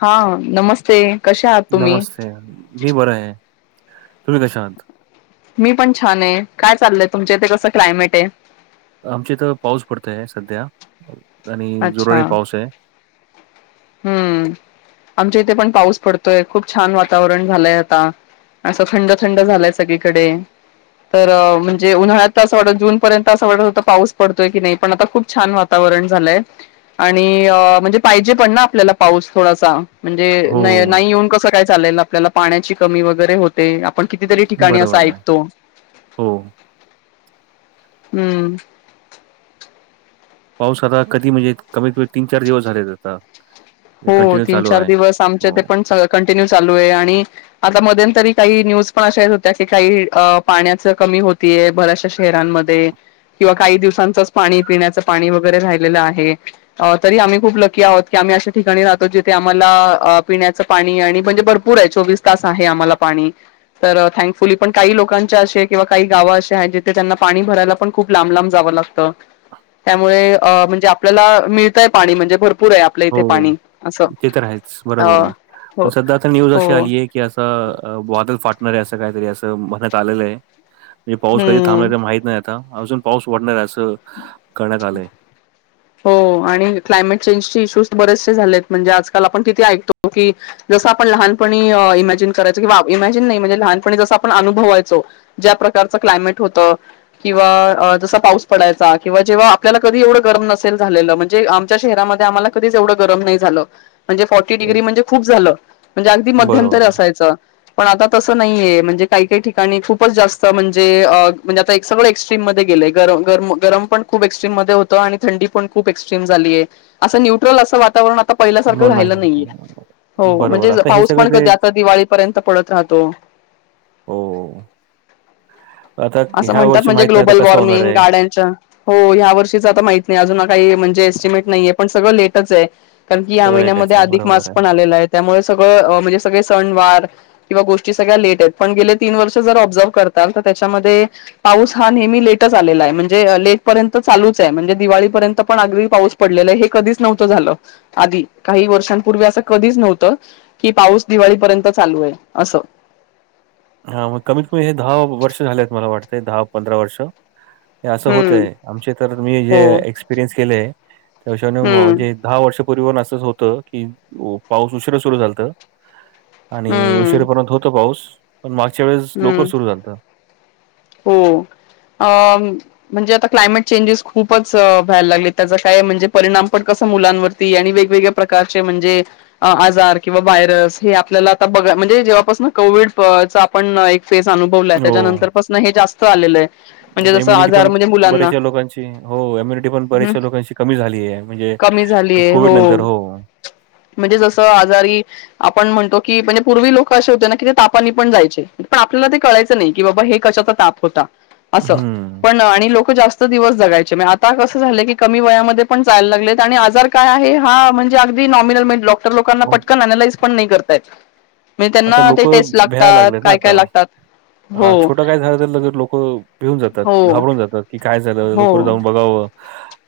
हा हा, नमस्ते. कसे आहात तुम्ही नमस्ते मी बरं आहे तुम्ही कशा आहात. मी पण छान आहे काय चालय तुमच्या इथे कसं क्लायमेट आहे. आमच्या इथं पाऊस पडतोय सध्या. आणि अच्छा जोराने पाऊस आहे. हम्म. आमच्या इथे पण पाऊस पडतोय खूप छान वातावरण झालंय आता. असं थंड थंड झालाय सगळीकडे. तर म्हणजे उन्हाळ्यात असं वाटत जून पर्यंत असं वाटत होता पाऊस पडतोय की नाही पण आता खूप छान वात ''--'' वातावरण झालंय. आणि म्हणजे पाहिजे पण ना आपल्याला पाऊस थोडासा, म्हणजे हो. नाही येऊन कसं काय चालेल आपल्याला पाण्याची कमी वगैरे होते, आपण कितीतरी ठिकाणी असं बरोबर आहे. ऐकतो. हो. हम्म. पाऊस आता कधी म्हणजे, कमी- कमी, तीन- चार दिवस झालेत आता. हे हो कंटिन्यू तीन चालू -चार आहे. दिवस आमच्या हो. ते पण कंटिन्यू चालू आहे आणि आता मध्येंतरी काही न्यूज पण अशा येत होत्या, की काही अ पाण्याच कमी होतीय बऱ्याशा शहारांनमध्ये, किंवा काही दिवसांचंच पाणी पिण्याचं पाणी वगैरे राहिलेलं आहे. अ, तरी आम्ही खूप लकी आहोत की आम्ही असे ठिकाणी राहतो जिथे आम्हाला, पिण्याचं पाणी आणि म्हणजे भरपूर आहे चोवीस तास आहे आम्हाला पाणी. तर थँकफुली, पण काही लोकांच्या अशे किंवा काही गाव अशे अस आहेत, जिथे त्यांना पाणी भरायला पण खूप लांब- लांब जावं लागतं. त्यामुळे म्हणजे आपल्याला मिळतंय पाणी म्हणजे भरपूर आहे आपल्या इथे. हो पाणी असं. ते तर आहेच, अ बरोबर हाय हो पण सध्या आता न्यूज हो अशी आलीय की असं वादल फाटणार आहे, असं काहीतरी असं म्हणत आलेलं आहे. म्हणजे पाऊस कधी हम्म थांबणार माहित नाही आता, अजून पाऊस वाढणार आहे असं करण्यात आलंय. [unintelligible] हो, आणि क्लायमेट चेंज चे इशूज बरेचसे झालेत म्हणजे आजकाल आपण तिथे ऐकतो की जसं आपण लहानपणी इमॅजिन करायचो कि, इमॅजिन नाही म्हणजे लहानपणी जसं आपण अनुभवायचो ज्या प्रकारचं क्लायमेट होत, किंवा जसं पाऊस पडायचा किंवा जेव्हा आपल्याला कधी एवढं गरम नसेल झालेलं, म्हणजे आमच्या शहरामध्ये आम्हाला कधीच एवढं गरम नाही झालं म्हणजे फॉर्टी डिग्री म्हणजे खूप झालं, म्हणजे अगदी बरोबर मध्यंतरी आहे. असायचं. पण आता तसं नाहीये, म्हणजे काही -काही ठिकाणी खूपच जास्त म्हणजे अ, म्हणजे आता एक सगळ एक्स्ट्रीम मध्ये गेलय गरम. गरम, गरम पण खूप एक्स्ट्रीम मध्ये होतं आणि थंडी पण खूप एक्स्ट्रीम झालीय. असं न्यूट्रल असं वातावरण आता पहिल्यासारखं हो, राहिलं नाही. नाहीये, हो बरोबर. म्हणजे आता हे पाऊस सगळं पण ते कधी आता दिवाळीपर्यंत पडत राहतो. हो.. आता असं ह्या म्हणतात वर्षी म्हणजे माहित नाही ग्लोबल आता कसं होणार वॉर्मिंग आहे. गाड्यांच्या हो, ह्या वर्षीच आता माहीत नाही, अजून काही म्हणजे एस्टिमेट नाहीये पण सगळं लेटच हेय. कारण की, या सगळं लेटेच महिन्यामध्ये आहे अधिक बरोबर मास पण आलेला आहे, त्यामुळे सगळं म्हणजे सगळे सण वार किंवा गोष्टी सगळ्या लेट आहेत, पण गेले तीन वर्ष जर ऑब्झर्व करतालं तर त्याच्यामध्ये पाऊस हा नेहमी लेटच आलेला हाय, म्हणजे लेटपर्यंत चालूच हाय, म्हणजे दिवाळीपर्यंत पण अगदी पाऊस पडलेलं हाय, हे कधीच नव्हतं झालं आधी, काही वर्षांपूर्वी असं कधीच नव्हत की पाऊस दिवाळीपर्यंत चालूय असं. हा मग, कमीत- कमी हे दहा वर्ष झालेत, मला वाटतय, दहा -पंधरा वर्ष हे असं हम्म होतय, आमचे तर मी जे हो एक्सपिरियन्स केलेय त्या पेक्षा हम्म मौजेट दहा वर्षापूर्वी असंच होतं की, पाऊस उशीर सुरू झालतं आणि हम्म उशिरापर्यंत होत पाऊस, पण मागच्या वेळेस लवकर हम्म सुरू झालतं. हो, अम म्हणजे आता क्लायमेट चेंजेस खूपच व्हायला लागले, त्यांज काय म्हणजे परिणाम पण कसं मुलांनवर ती, आणि वेगवेगळ्या प्रकारचे म्हणजे आजार किंवा वायरस हे आपल्याला आता बघ, म्हणजे जेव्हापासून कोविड च आपण फेस अनुभवलाय हो त्याच्यानंतर पसन हे जास्त आलेलंय, म्हणजे आता जस इम्युनिटी आजार पण म्हणजे मुलांना, बऱ्याचशा लोकांची हो इम्युनिटी पण हम. बऱ्याचशा लोकांची कमी झालीय, म्हणजे कोविड नंतर हो. म्हणजे जसं आजारी आपण म्हणतो की म्हणजे पूर्वी लोक असे होते ना... की ते तापानी पण जायचे... पण आपल्याला ते कळायचं नाही... की बाबा हे कशाचा ताप होता... असं... हम्म पण आणि लोक जास्त दिवस जगायचे. आता कसं झालं की... कमी वयामध्ये पण जायला लागलेत आणि आजार काय आहे हा म्हणजे अगदी नॉमिनल की डॉक्टर लोकांना पटकन अनालाईज पण नाही करता येत. म्हणजे आता त्यांना ते लोक टेस्ट भ्यायला लागतात... लागलेत ना काय काय लागतात... हो. हां, छोटं आता काय झालं तर... लोकं भिऊन जातात... हो घाबरून जातात... की काय झालं... लौकर हो जाऊन बघावं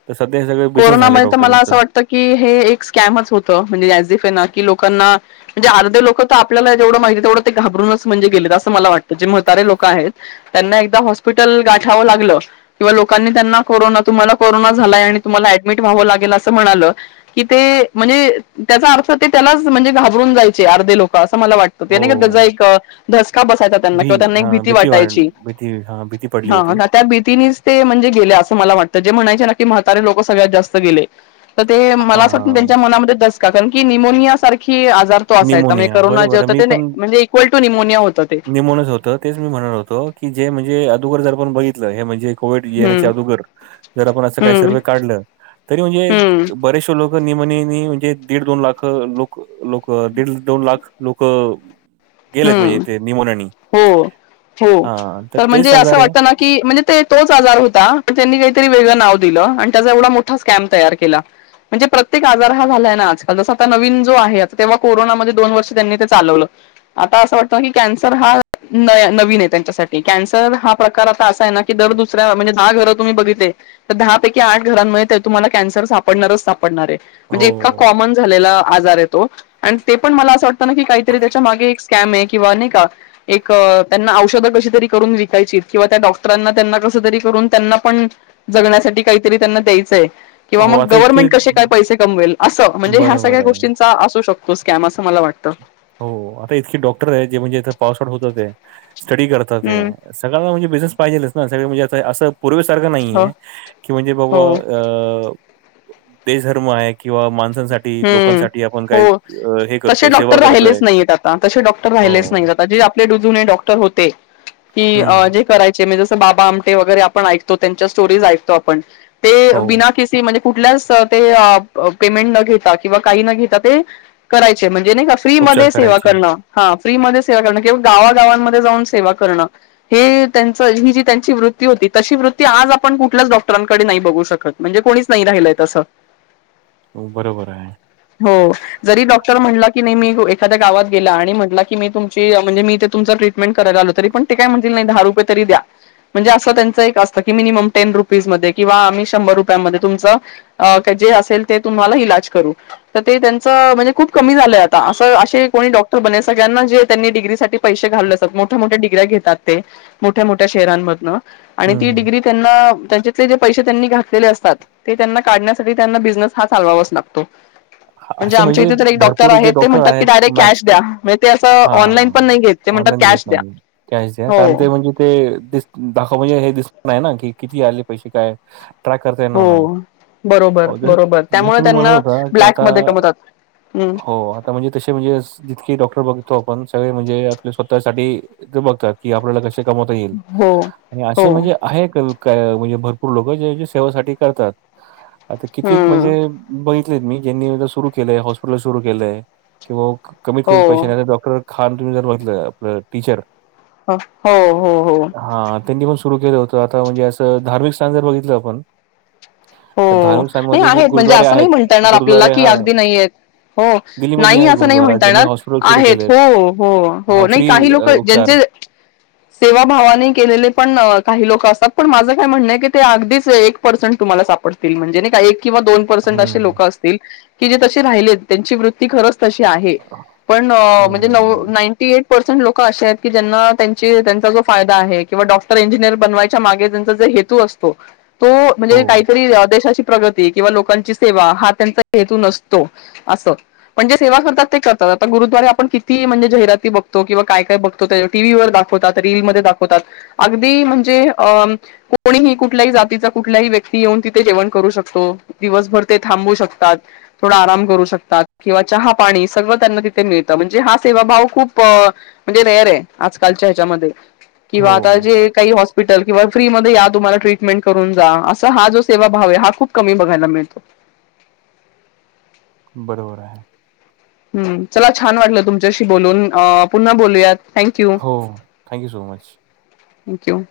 तर सध्या हा सगळा बिझनेस झालाय कोरोनामध्ये तर मला डॉक्टरांचा. असं वाटतं की हे एक स्कॅमच होतं... म्हणजे [unintelligible] कि लोकांना म्हणजे अर्धे लोक तर... आपल्याला जेवढं माहिती आहे तेवढं ते... घाबरूनच म्हणजे गेलेत... असं मला वाटतं जे म्हतारे लोकं आहेत त्यांना एकदा हॉस्पिटल गाठावं लागलं... किंवा लोकांनी त्यांना... कोरोना... तुम्हाला कोरोना झालाय आणि तुम्हाला ऍडमिट व्हावं लागेल असं म्हणालं कि ते... म्हणजे... त्याचा अर्थ... ते त्यालाच म्हणजे... घाबरून जायचे... अर्धे लोकं... असं मला वाटतं. ते हो. नई का त्याचा एक धसका बसायचा त्यांना भी किंवा त्यांना एक हां, भीती वाढ वाटायची... भीती हां, भीती पडली होती. हा त्या भीतीनेच ते म्हणजे गेले... असं मला वाटतं. जे म्हणायचे ना की म्हातारे लोकं सगळ्यात जास्त गेले तर ते मला असं वाटतं... हां, त्यांच्या मनामध्ये दसका... का कारण की न्यमोनिया सार की आजार तो असायचा. म्हणजे निमोनिया. करोना जे बरोबर आहे. होतं मी ते म्हणजे इक्वल टू निमोनिया होतं ते. निमोनिया जे होतं तेच मी म्हणल होतो... की जे म्हणजे अदोगर जर आपण बघितलं... हे म्हणजे कोविड येण्याच्या हम्म अदोगर जर आपण असं काही हम्म सर्व काढलं... तरी हम्म म्हणजे बरेच लोकं निमोनियानी म्हणजे दीड दोन लाखं.. लोक... लोक दीड दोन लाख लोकं गेलेत म्हणजे हम्म... ते निमोनियानी. हो... हो... हां, तर तेच म्हणजे... असं आजार आहे. वाटतं ना की म्हणजे ते... तोच आजार होता... त्यांनी काहीतरी वेगळं नाव दिलं... आणि त्याचा एवढा मोठा स्कॅम तयार केला. म्हणजे प्रत्येक आजार हा झालाय ना आजकाल... जसं आता नवीन जो आहे आता... तेव्हा कोरोनामध्ये दोन वर्ष त्यांनी ते चालवलं आता असं वाटतं... की कॅन्सर हा नवीन आहे त्यांच्यासाठी... कॅन्सर हा प्रकार आता असा आहे ना की दर दुसऱ्या... म्हणजे दहा घरं तुम्ही बघितले तर दहा पैकी आठ घरांमुळे तुम्हाला कॅन्सर सापडणारच सापडणार ए. म्हणजे इतका हो. कॉमन झालेला आजार आहे तो... अ... ते पण मला असं वाटतं ना की... काहीतरी त्याच्या मागे कॅम आहे किंवा नाई का? एक... त्यांना औषधं कशी तरी करून विकायची किंवा त्या डॉक्टरांना त्यांना कसं तरी करून त्यांना पण जगण्यासाठी काहीतरी त्यांना द्यायचंय किंवा हो, मग आता इतके गव्हर्नमेंट कशे काय पैसे कमवेल... असं म्हणजे ह्या बरोबर सगळ्या आहे. गोष्टींचा असू शकतो. तो स्कॅम असं मला वाटतं. हो... आता इतके डॉक्टर आहे... जे म्हणजे इथं पास आऊट होतात ए... स्टडी करताएत हम्म ते सगळ्यांना म्हणजे बिझनेस पाहिजेलच ना.. सगळे म्हणजे... असं पूर्वेसारखं हो नाहीेए की... म्हणजे बबा हो अ... देशधर्म आहे किंवा माण -सांसाठी... हम्म लोकांसाठी... आपण काय... हो हे तसे करतोय... सेवा डॉक्टर करतो राहिलेच नाहीयेत आता... तशे डॉक्टर्स राहिलेच नाही आता... जे आपले जुने डॉक्टर होते की... अं हं. म्हणजे करायचे... बाबा आमटे वगैरे... आपण ऐकतो... त्यांच्या स्टोरीज ऐकतो आपण ते हो, बिना... के सी म्हणजे कुठल्याच ते... अं.. अं पेमेंट न घेता... किंवा काही न घेता... ते करायचे... म्हणजे नाही का... फ्री उपचार मध्ये सेवा करायचे. करणं हा... फ्रीमध्ये सेवा करणं... किंवा गावागावांमध्ये जाऊन सेवा करणं हे त्यांचं... ही जी त्यांची वृत्ती होती... तशी वृत्ती आज आपण कुठल्याच डॉक्टरांकडे नाही बघू शकत. म्हणजे कोणीच नाही राहिलंय तसं. हो... बरोबर आहे. हो जरी डॉक्टर म्हणटला की नाही मी एखाद्या गावात गेला आणि म्हटला की मी तुमची म्हणजे मी ते तुम ट्रिट मेट करायला आलो तरी पण ते काय म्हणतील नाही दहा रुपय तरी द्या म्हणजे असं त्यांचं एक असतं की मिनिमम टेन रुपीज मध्ये किंवा आम्ही शंभर रुपयांमध्ये तुमच अ जे असेल ते तुम्हाला इलाज करू तर ते त्यांच म्हणजे खूप कमी झालंय आता असं असे कोणी डॉक्टर बनेल सगळ्यांना जे त्यांनी डिग्रीसाठी पैसे घालवले असतात मोठ्या, मोठ्या डीग्र्या घेतात ते मोठ्या, मोठ्या शहरांमधन आणि ती हं. डिग्री त्यांना त्यांच्या ते जे पैसे त्यांनी घातलेले असतात ते त्यांना काढण्यासाठी त्यांना बिझनेस हा चालवावाच लागतो म्हणजे असे आमच्या इथे तर एक डॉक्टर भरपूर जे आहेत ते डॉक्टर म्हणतात की आहेत डायरेक्ट कॅश मॅक्स द्या म्हणजे ते असं ऑनलाईन पण हां, नाही घेत ते म्हणतात ऑनलाईन घेत कॅश द्या नाही. कॅश द्या. हो कारण ते म्हणजे ते दि दाखव म्हणजे हे दिसत आहे ना कि किती आले पैसे काय ट्राय करता येणार हो नाही बरोबर जस, बरोबर जस त्यामुळे तुम्ही म्हणत त्यांना होता ह ब्लॅक मध्ये कमवतात हम्म, हो हो आता म्हणजे तसे म्हणजे जितके डॉक्टर बघतो आपण सगळे म्हणजे आपल्या स्वतःसाठी ते बघतात की आपल्याला कसे कमवता येईल हो आणि हो असे म्हणजे आहे का काय म्हणजे भरपूर लोक जे सेवासाठी करतात आता कितीक हम्म म्हणजे बघितलेत मी ज्यांनी सुरू केलंय हॉस्पिटल सुरू केलंय किंवा कमीत हो कमीत पैशा नाही डॉक्टर खान तुम्ही जर बघितलं आपलं टीचर हो हो हो हा त्यांनी पण सुरू केलं होत आता म्हणजे असं धार्मिक स्थान जर बघितलं आपण तर हो धार्मिक नाही स्थानमध्ये असे आहेत म्हणजे गुरुद्वारे असं नाही आहेत. म्हणता येणार आपल्याला गुरुद्वारे की हां, अगदी नाहीयेत हो दिल्लीमध्ये नाही आहे असं नाही गुरुद्वारा म्हणता ज्यांनी येणार हॉस्पिटल सुरू आहेत केलेत. हो, हो, हा हो नाही फ्री काही लोक अ, उपचार. ज्यांचे [unintelligible] सेवा भावाने केलेले पण काही लोक असतात पण माझं काय म्हणणं आहे की ते अगदीच एक पर्सेंट तुम्हाला साप पडतील म्हणजे का किंवा दोन पर्सेंट असे हं, लोक असतील की जे तसे राहिलेत त्यांची वृत्ती खरंच तशी आहे पण म्हणजे नव हं. नाईंटी एट पर्सेंट लोक असे आहेत की ज्यांना त्यांची त्यांचा जो फायदा आहे किंवा डॉक्टर इंजिनियर बनवायच्या मागे त्यांचा जे हेतू असो हो तो हो, म्हणजे काही ही देशाची प्रगती किंवा लोकांची सेवा हा त्यांचा हेतू नसतो अस पण जे सेवा करतात ते करतात आता गुरुद्वारे आपण किती म्हणजे जाहिराती बघतो किंवा काय काय बघ तो ते टी व्ही वर दाखवतात रीलमध्ये दाखवतात अगदी म्हणजे अ कोणीही कुठल्याही जातीचा कुठल्याही व्यक ती येऊन तिथे जेवण करू शकतो दिवसभर ते थांबू शकतात थोडा आराम करू शकतात किंवा चहा पाणी सगळं त्यांना तिथे मिळतं म्हणजे हा सेवाभाव खूप म्हणजे रेअर आहे आजकालच्या ह्याच्यामध्ये किंवा आता हो. जे काही हॉस्पिटल किंवा फ्री मध्ये या तुम्हाला ट्रीटमेंट करून जा हा जो सेवा भाव आहे हा खूप कमी बघायला मिळतो बरोबर आहे हम्म चला छान वाटलं तुमच्याशी बोलून अ पुन्हा बोलूयात थँक्यू हो थँक्यू सो मच थँक्यू